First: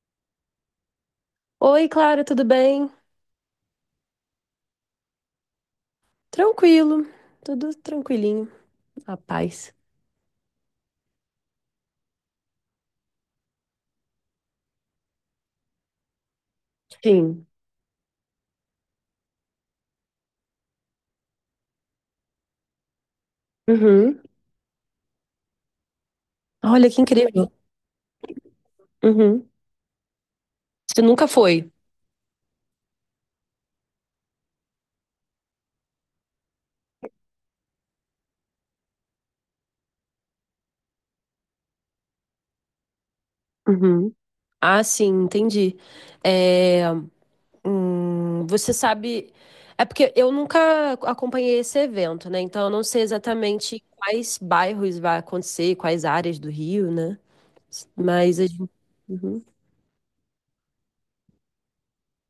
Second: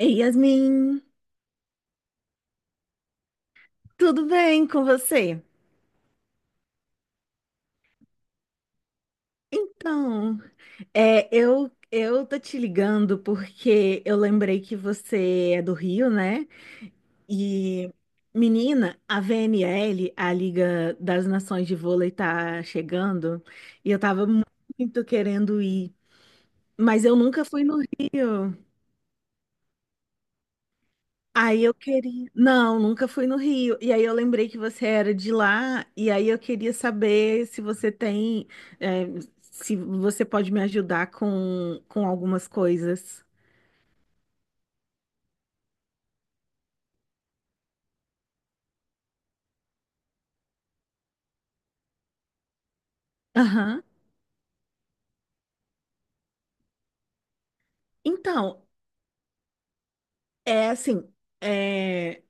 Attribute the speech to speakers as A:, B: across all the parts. A: Ei, Yasmin,
B: Oi, Clara, tudo bem?
A: tudo bem com você?
B: Tranquilo, tudo tranquilinho, a paz.
A: Então, eu tô te ligando porque eu lembrei que você é do Rio, né?
B: Sim.
A: E menina, a VNL, a Liga das Nações de Vôlei tá chegando e eu
B: Uhum.
A: tava muito querendo ir,
B: Olha que
A: mas eu nunca
B: incrível.
A: fui no Rio.
B: Uhum. Você nunca
A: Aí
B: foi?
A: eu queria. Não, nunca fui no Rio. E aí eu lembrei que você era de lá, e aí eu queria saber se você tem. é, Se você pode me ajudar com, algumas coisas.
B: Uhum. Ah, sim, entendi. É, você sabe. É porque eu nunca acompanhei esse evento, né? Então eu não sei
A: Aham.
B: exatamente quais bairros vai acontecer, quais áreas do Rio, né? Mas a
A: Então,
B: gente. Uhum.
A: é assim, é,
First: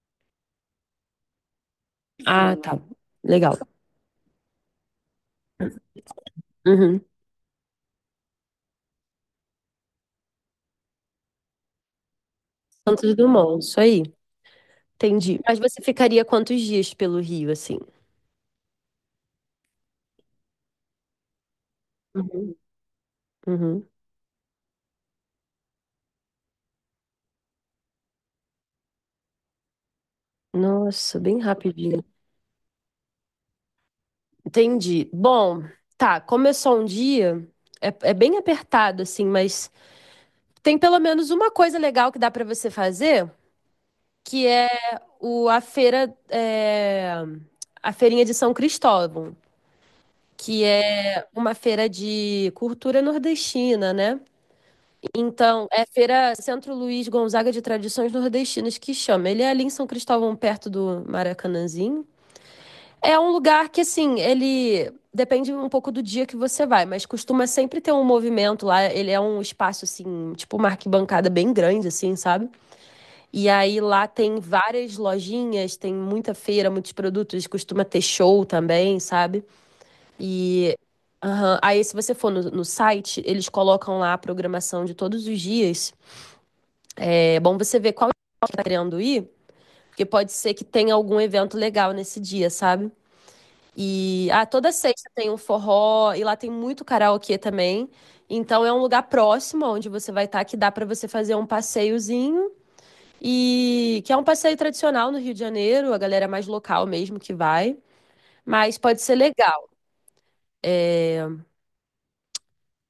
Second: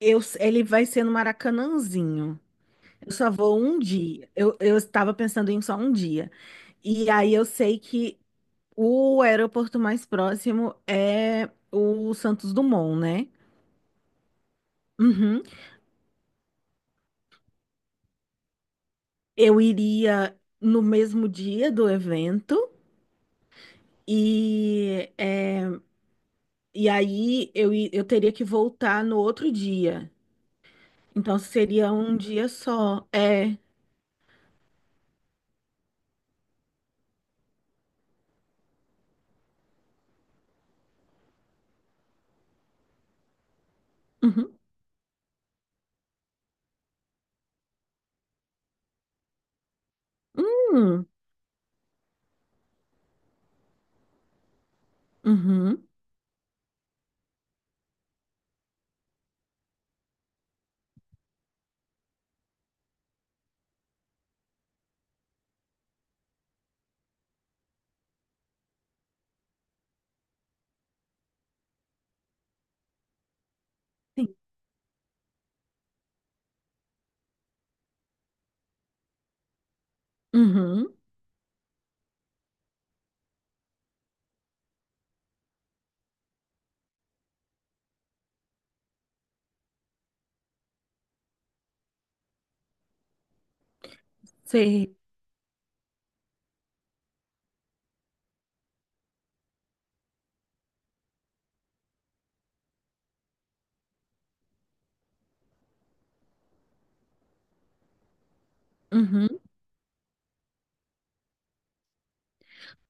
A: ele vai ser no Maracanãzinho.
B: Ah, tá.
A: Eu só
B: Legal.
A: vou um dia. Eu estava pensando em só um dia.
B: Uhum.
A: E aí eu sei que o aeroporto mais próximo é o Santos Dumont,
B: Santos
A: né?
B: Dumont, isso aí. Entendi.
A: Uhum.
B: Mas você ficaria quantos dias pelo Rio, assim?
A: Eu iria no mesmo dia do
B: Uhum.
A: evento
B: Uhum.
A: e, e aí eu teria que voltar no outro dia.
B: Nossa, bem
A: Então seria
B: rapidinho.
A: um dia só. É.
B: Entendi. Bom, tá, como é só um dia, é, é bem apertado, assim, mas tem pelo menos uma coisa legal que dá pra você fazer, que
A: Uhum.
B: é o, a feira, é, a feirinha de São Cristóvão, que
A: Hum.
B: é uma feira de cultura nordestina, né? Então, é
A: Uhum.
B: Feira Centro Luiz Gonzaga de Tradições Nordestinas que chama. Ele é ali em São Cristóvão, perto do Maracanãzinho. É um lugar que, assim, ele depende um pouco do dia que você vai, mas costuma sempre ter um movimento lá. Ele é um espaço, assim, tipo uma arquibancada bem grande, assim, sabe? E aí lá
A: Sim.
B: tem várias lojinhas, tem muita feira, muitos produtos, costuma ter show também, sabe? E
A: Uhum.
B: aham. Aí, se você for no, no site, eles colocam lá a programação de todos os dias. É bom você ver qual que tá querendo ir, porque pode ser que tenha algum evento legal nesse dia, sabe? E ah, toda
A: Sei.
B: sexta tem um forró e lá tem muito karaokê também. Então é um lugar próximo onde você vai estar que dá para você fazer um passeiozinho e que é um passeio tradicional no Rio de Janeiro, a galera mais local mesmo que vai, mas pode ser
A: Uhum.
B: legal.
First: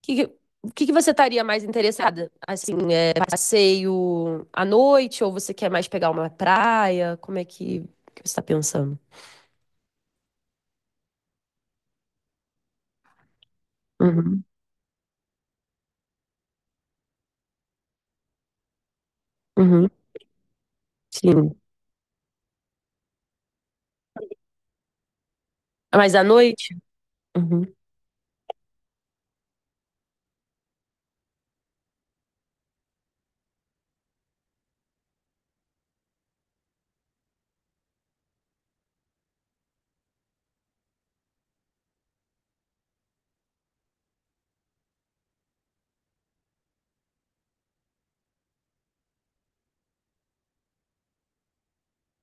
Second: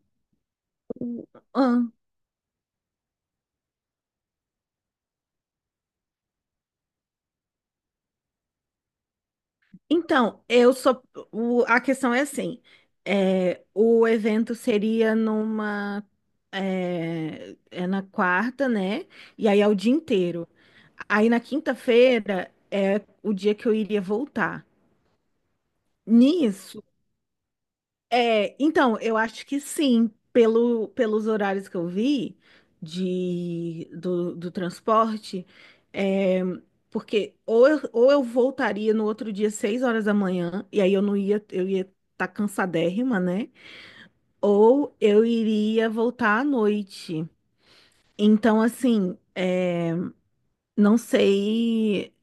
B: O que, o que que você estaria mais interessada? Assim, é passeio à noite ou você quer mais pegar uma praia? Como é que você está pensando?
A: Então, eu sou. A questão é assim: o
B: Uhum,
A: evento seria numa. É na quarta, né? E aí é o
B: uhum,
A: dia inteiro. Aí na
B: sim.
A: quinta-feira é o dia que eu iria voltar.
B: Mas à noite?
A: Nisso,
B: Uhum,
A: então, eu acho que sim, pelos horários que eu vi do transporte, é, porque ou eu voltaria no outro dia 6 horas da manhã, e aí eu não ia, eu ia estar cansadérrima, né? Ou eu iria voltar à noite. Então, assim, não sei.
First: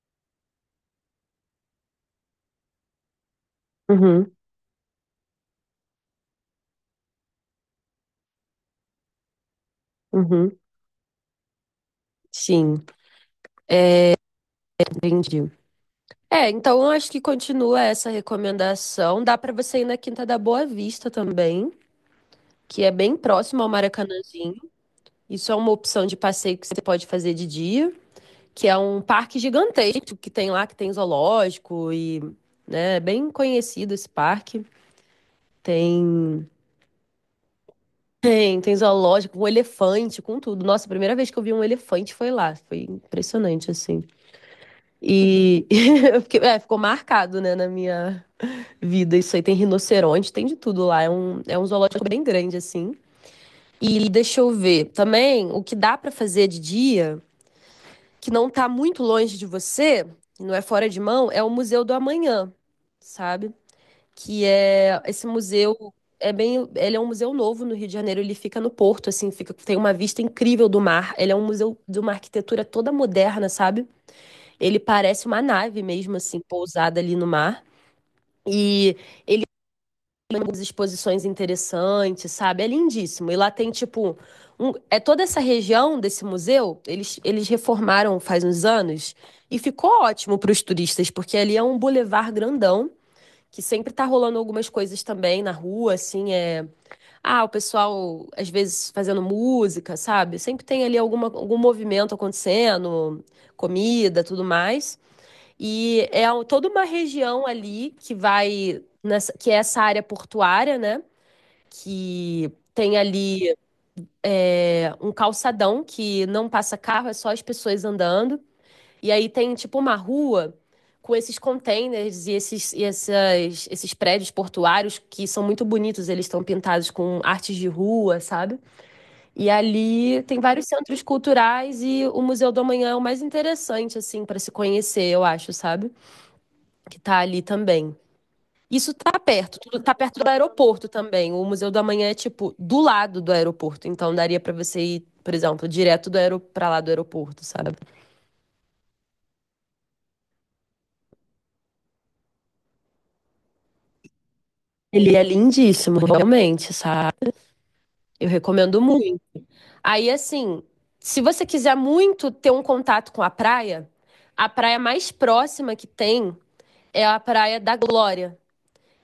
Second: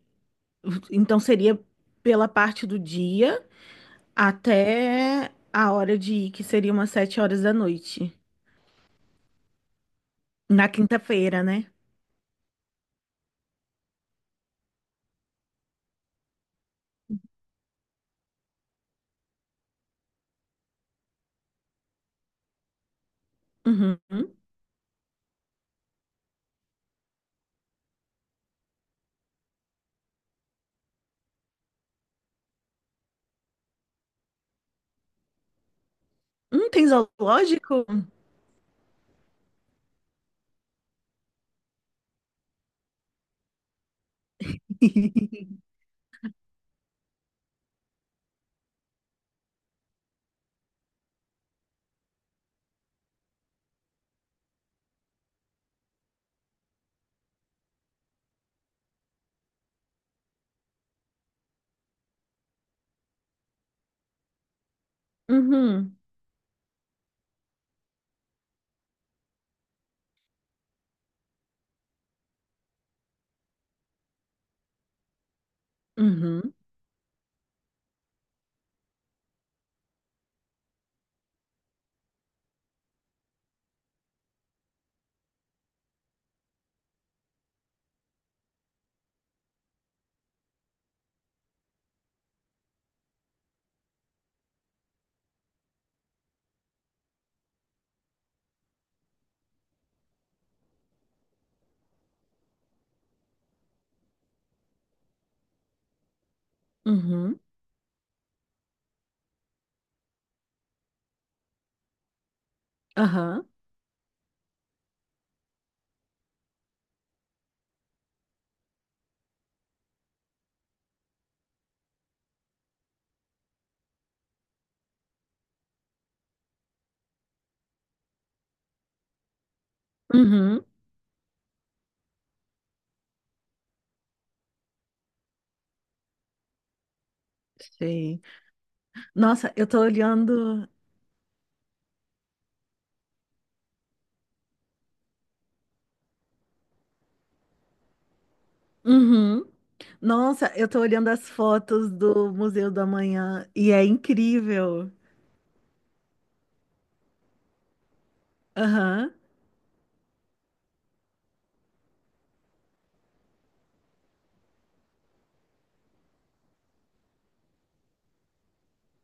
A: Então seria pela parte do dia
B: uhum,
A: até a hora de ir, que seria umas 7 horas da noite.
B: uhum,
A: Na quinta-feira, né?
B: sim, entendi. É, então eu acho que continua essa recomendação. Dá para você ir na Quinta da Boa Vista também, que é bem próximo ao
A: Uhum.
B: Maracanãzinho. Isso é uma opção de passeio que você pode fazer de dia, que é um parque gigantesco que tem lá, que tem zoológico e, né, é bem conhecido esse parque. Tem,
A: Tem zoológico?
B: tem, tem zoológico, com elefante, com tudo. Nossa, a primeira vez que eu vi um elefante foi lá. Foi impressionante, assim. E é, ficou marcado, né, na minha vida. Isso aí tem rinoceronte, tem de tudo lá. É um zoológico bem grande, assim. E deixa eu ver. Também, o que dá pra fazer de dia, que não tá muito longe de você, não é fora de mão, é o Museu do Amanhã, sabe? Que é esse museu.
A: Uhum.
B: É bem, ele é um museu novo no Rio de Janeiro, ele fica no Porto, assim, fica, tem uma vista incrível do mar. Ele é um museu de uma arquitetura toda moderna, sabe? Ele parece uma nave mesmo, assim,
A: Uhum.
B: pousada ali no mar. E tem algumas exposições interessantes, sabe? É lindíssimo. E lá tem, tipo, é toda essa região desse museu, eles reformaram faz uns anos e ficou ótimo para os turistas, porque ali é um bulevar grandão, que sempre tá rolando algumas coisas também na rua, assim, é... Ah, o pessoal, às vezes, fazendo música, sabe? Sempre tem ali alguma, algum movimento acontecendo, comida, tudo mais. E é toda uma
A: Uhum.
B: região ali que vai, que é essa área portuária, né? Que tem
A: Aham.
B: ali é, um calçadão que não passa carro, é só as pessoas andando. E aí tem tipo uma rua com esses containers e esses, esses prédios portuários que são muito bonitos, eles estão pintados com artes de rua, sabe? E ali tem vários
A: Uhum.
B: centros culturais e o Museu do Amanhã é o mais interessante, assim, para se conhecer, eu acho, sabe? Que tá ali também.
A: Sei.
B: Isso tá
A: Nossa,
B: perto,
A: eu
B: tudo
A: tô
B: tá perto do
A: olhando.
B: aeroporto também. O Museu do Amanhã é tipo do lado do aeroporto, então daria pra você ir, por exemplo, direto do aero para lá do aeroporto, sabe?
A: Uhum. Nossa, eu tô olhando as fotos do Museu do Amanhã e é incrível.
B: Ele é lindíssimo, realmente, sabe? Eu recomendo
A: Aham.
B: muito. Aí assim, se você quiser muito ter um contato com a praia mais próxima que tem é a Praia da Glória.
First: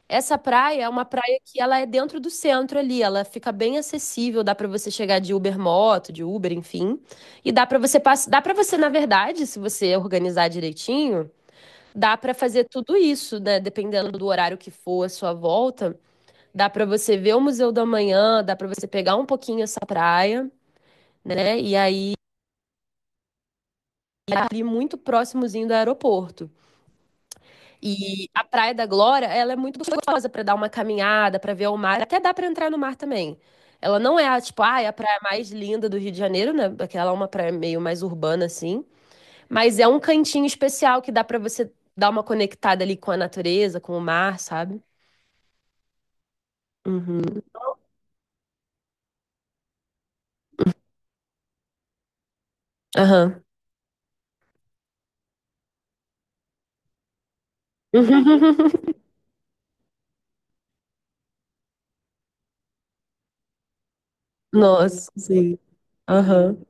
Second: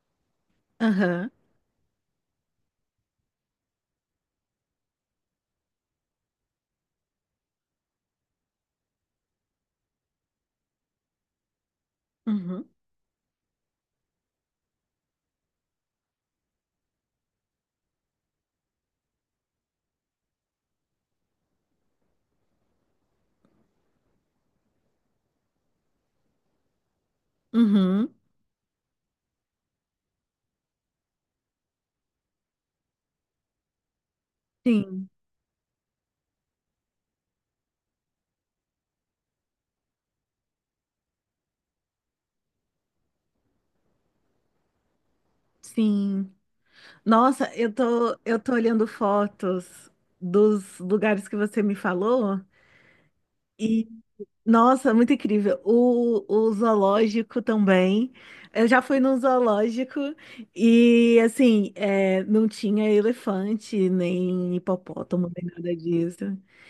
B: Essa praia é uma
A: Aham.
B: praia que ela é dentro do centro ali, ela fica bem acessível, dá pra você chegar de Uber moto, de Uber, enfim, e dá para você, na verdade, se você organizar direitinho, dá pra fazer
A: Uhum.
B: tudo isso, né? Dependendo do horário que for a sua volta, dá pra você ver o Museu da Manhã, dá pra você pegar um pouquinho essa praia, né? E aí é ali muito próximozinho do aeroporto.
A: Uhum.
B: E a Praia da Glória, ela é muito gostosa para dar uma caminhada, para ver o mar, até dá para entrar no mar também. Ela não é a, tipo, ah, é a
A: Sim,
B: praia mais linda do Rio de Janeiro, né? Porque ela é uma praia meio mais urbana assim, mas é um cantinho especial que dá para você dar uma conectada ali com a natureza, com o mar, sabe?
A: sim.
B: Uhum.
A: Nossa, eu tô olhando fotos dos lugares que você me falou.
B: Aham.
A: Nossa, muito incrível. O zoológico também. Eu já fui no zoológico e, assim, não tinha elefante, nem
B: Nossa,
A: hipopótamo, nem
B: sim.
A: nada disso.
B: Aham.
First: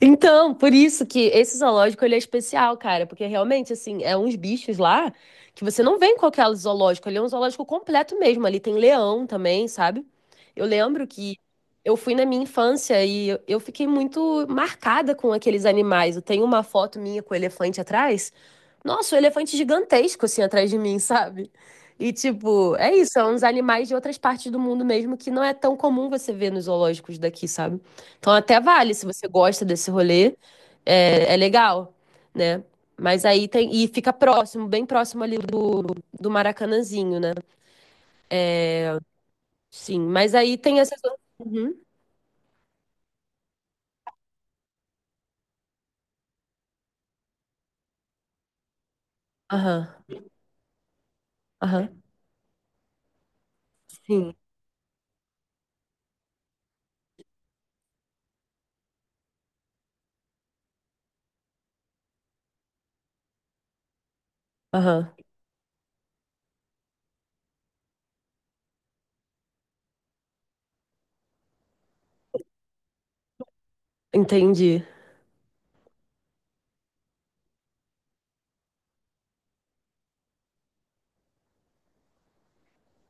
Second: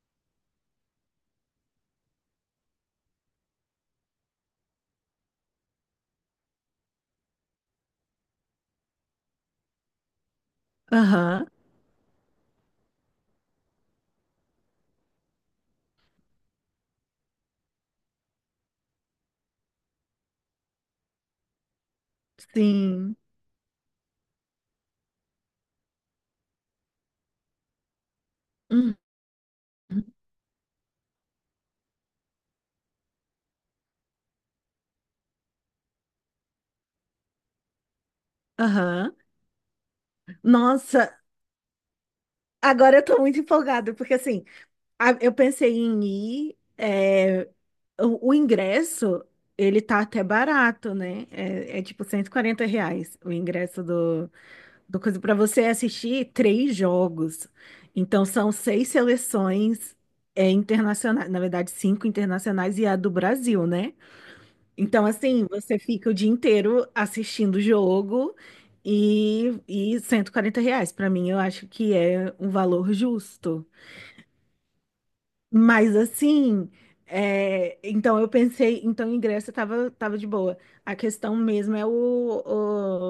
B: Então, por isso que esse zoológico ele é especial, cara, porque realmente assim, é uns bichos lá que você não vê em qualquer zoológico, ele é um zoológico completo mesmo, ali tem leão também, sabe? Eu lembro que
A: Aham,
B: eu fui na minha infância e eu fiquei muito marcada com aqueles animais. Eu tenho uma foto minha com o elefante atrás. Nossa, o elefante gigantesco assim atrás de mim, sabe? E tipo, é isso,
A: sim.
B: são uns animais de outras partes do mundo mesmo que não é tão comum você ver nos zoológicos daqui, sabe? Então até vale,
A: Uhum,
B: se você gosta desse rolê, é, é legal, né? Mas aí tem. E fica próximo, bem próximo ali do, do Maracanãzinho, né?
A: Aham.
B: Sim. Mas aí tem essas.
A: Nossa,
B: Uhum.
A: agora eu tô muito empolgada, porque, assim, eu pensei em ir. O ingresso, ele
B: Aham.
A: tá até barato, né? É
B: Aham.
A: tipo R$ 140 o ingresso.
B: Sim.
A: Uma coisa para você é assistir três jogos. Então são seis seleções internacionais, na verdade cinco internacionais e a do Brasil, né? Então
B: Aham.
A: assim, você fica o dia inteiro assistindo o jogo e R$ 140. Para mim, eu acho que é um valor justo.
B: Entendi.
A: Mas assim, então eu pensei, então em Grécia tava de boa. A questão mesmo é o,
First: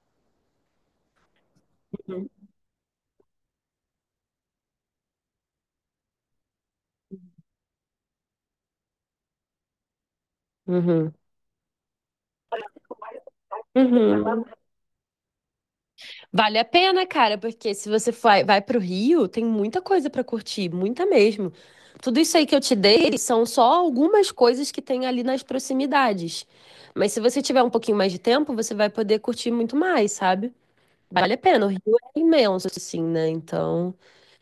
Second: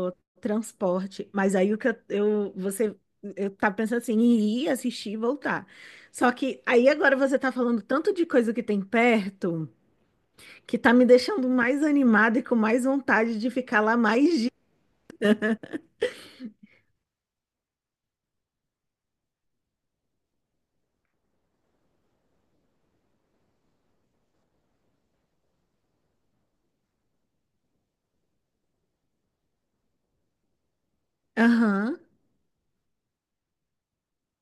A: o transporte. Mas aí o que eu- você eu tava pensando assim, em ir assistir e voltar. Só que aí agora você tá falando tanto de coisa que tem perto que tá me
B: Uhum.
A: deixando mais animada e com mais vontade de ficar lá mais
B: Uhum.
A: dias.
B: Vale a pena, cara, porque se você vai, vai pro Rio, tem muita coisa pra curtir, muita mesmo. Tudo isso aí que eu te dei são só algumas coisas que tem ali nas proximidades. Mas se você tiver um pouquinho mais de tempo, você vai poder curtir muito mais, sabe? Vale a pena. O Rio
A: Aham,
B: é imenso, assim, né? Então,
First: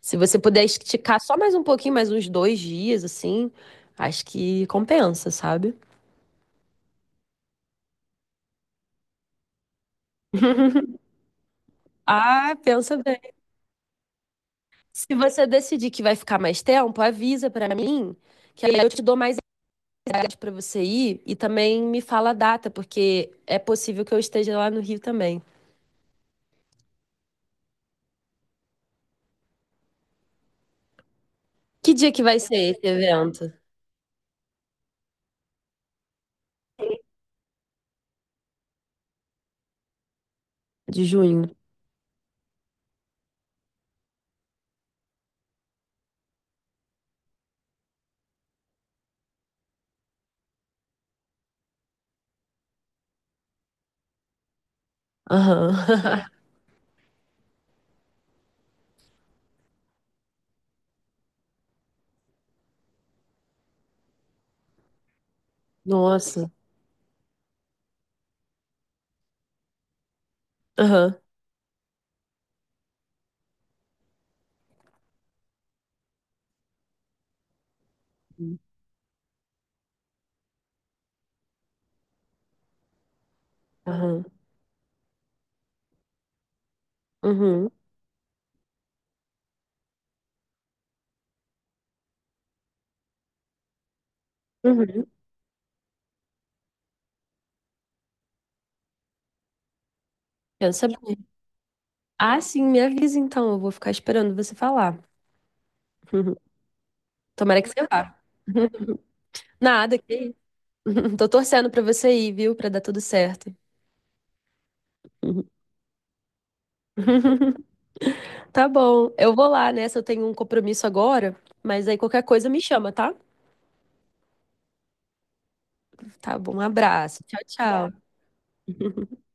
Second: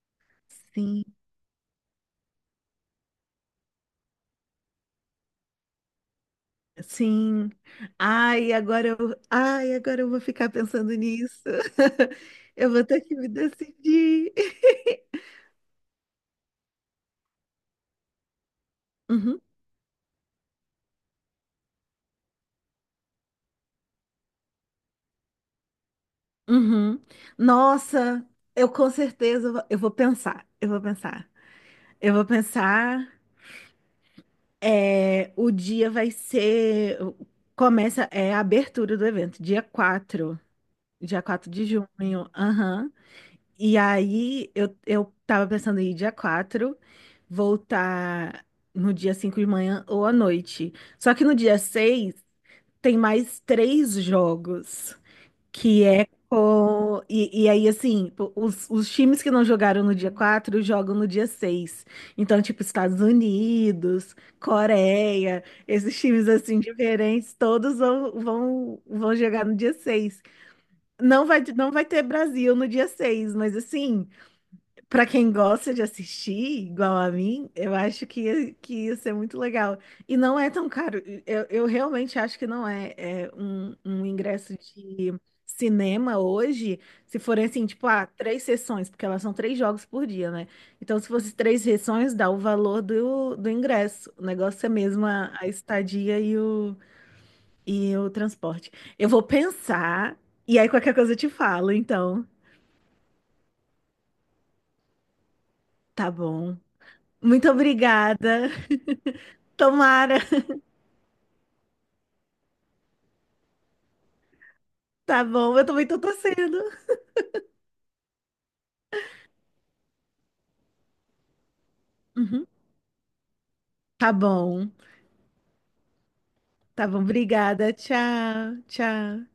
B: se você puder
A: sim.
B: esticar só mais um pouquinho, mais uns dois dias, assim, acho que compensa, sabe?
A: Sim. Ai, agora eu vou ficar pensando nisso.
B: Ah,
A: Eu vou
B: pensa
A: ter que
B: bem.
A: me decidir.
B: Se você decidir que vai ficar mais tempo, avisa pra mim, que aí eu te dou mais
A: Uhum,
B: idade pra você ir e também me fala a data, porque é possível que eu esteja lá no Rio também.
A: uhum. Nossa, eu com certeza eu vou pensar. Eu vou pensar.
B: Que dia
A: Eu
B: que
A: vou
B: vai ser esse
A: pensar.
B: evento?
A: É, o dia vai ser. Começa, é a abertura do evento, dia 4.
B: De
A: Dia
B: junho?
A: 4 de junho. Aham. E aí eu tava pensando em ir dia 4, voltar no dia 5 de manhã ou à noite. Só que no dia 6 tem mais três jogos,
B: Aham.
A: que é com... E aí, assim, pô, os times que não jogaram no dia 4 jogam no dia 6. Então, tipo, Estados Unidos, Coreia, esses times,
B: Nossa.
A: assim, diferentes, todos vão jogar no dia 6.
B: Aham.
A: Não vai ter Brasil no dia 6, mas assim... Pra quem gosta de assistir, igual a mim, eu acho que ia ser muito legal. E não é tão caro. Eu realmente acho que não é um
B: Aham.
A: ingresso de cinema hoje, se forem assim,
B: Uhum.
A: tipo, ah, três sessões, porque elas são três jogos por dia, né? Então, se fosse três sessões, dá o valor do ingresso. O negócio é
B: Uhum.
A: mesmo a estadia e o transporte. Eu vou pensar, e aí
B: Pensa
A: qualquer coisa eu
B: bem.
A: te falo, então.
B: Ah, sim, me avisa então, eu vou ficar esperando você falar.
A: Tá
B: Uhum.
A: bom. Muito
B: Tomara que você vá.
A: obrigada.
B: Nada, que
A: Tomara.
B: isso. Tô torcendo pra você ir, viu? Pra dar tudo certo.
A: Tá
B: Uhum.
A: bom, eu também tô torcendo.
B: Tá bom. Eu vou lá, né? Se eu tenho um compromisso agora, mas aí qualquer
A: Uhum.
B: coisa me chama, tá?
A: Tá bom,
B: Tá bom. Um
A: tá bom,
B: abraço. Tchau,
A: obrigada.
B: tá. Tchau.
A: Tchau, tchau.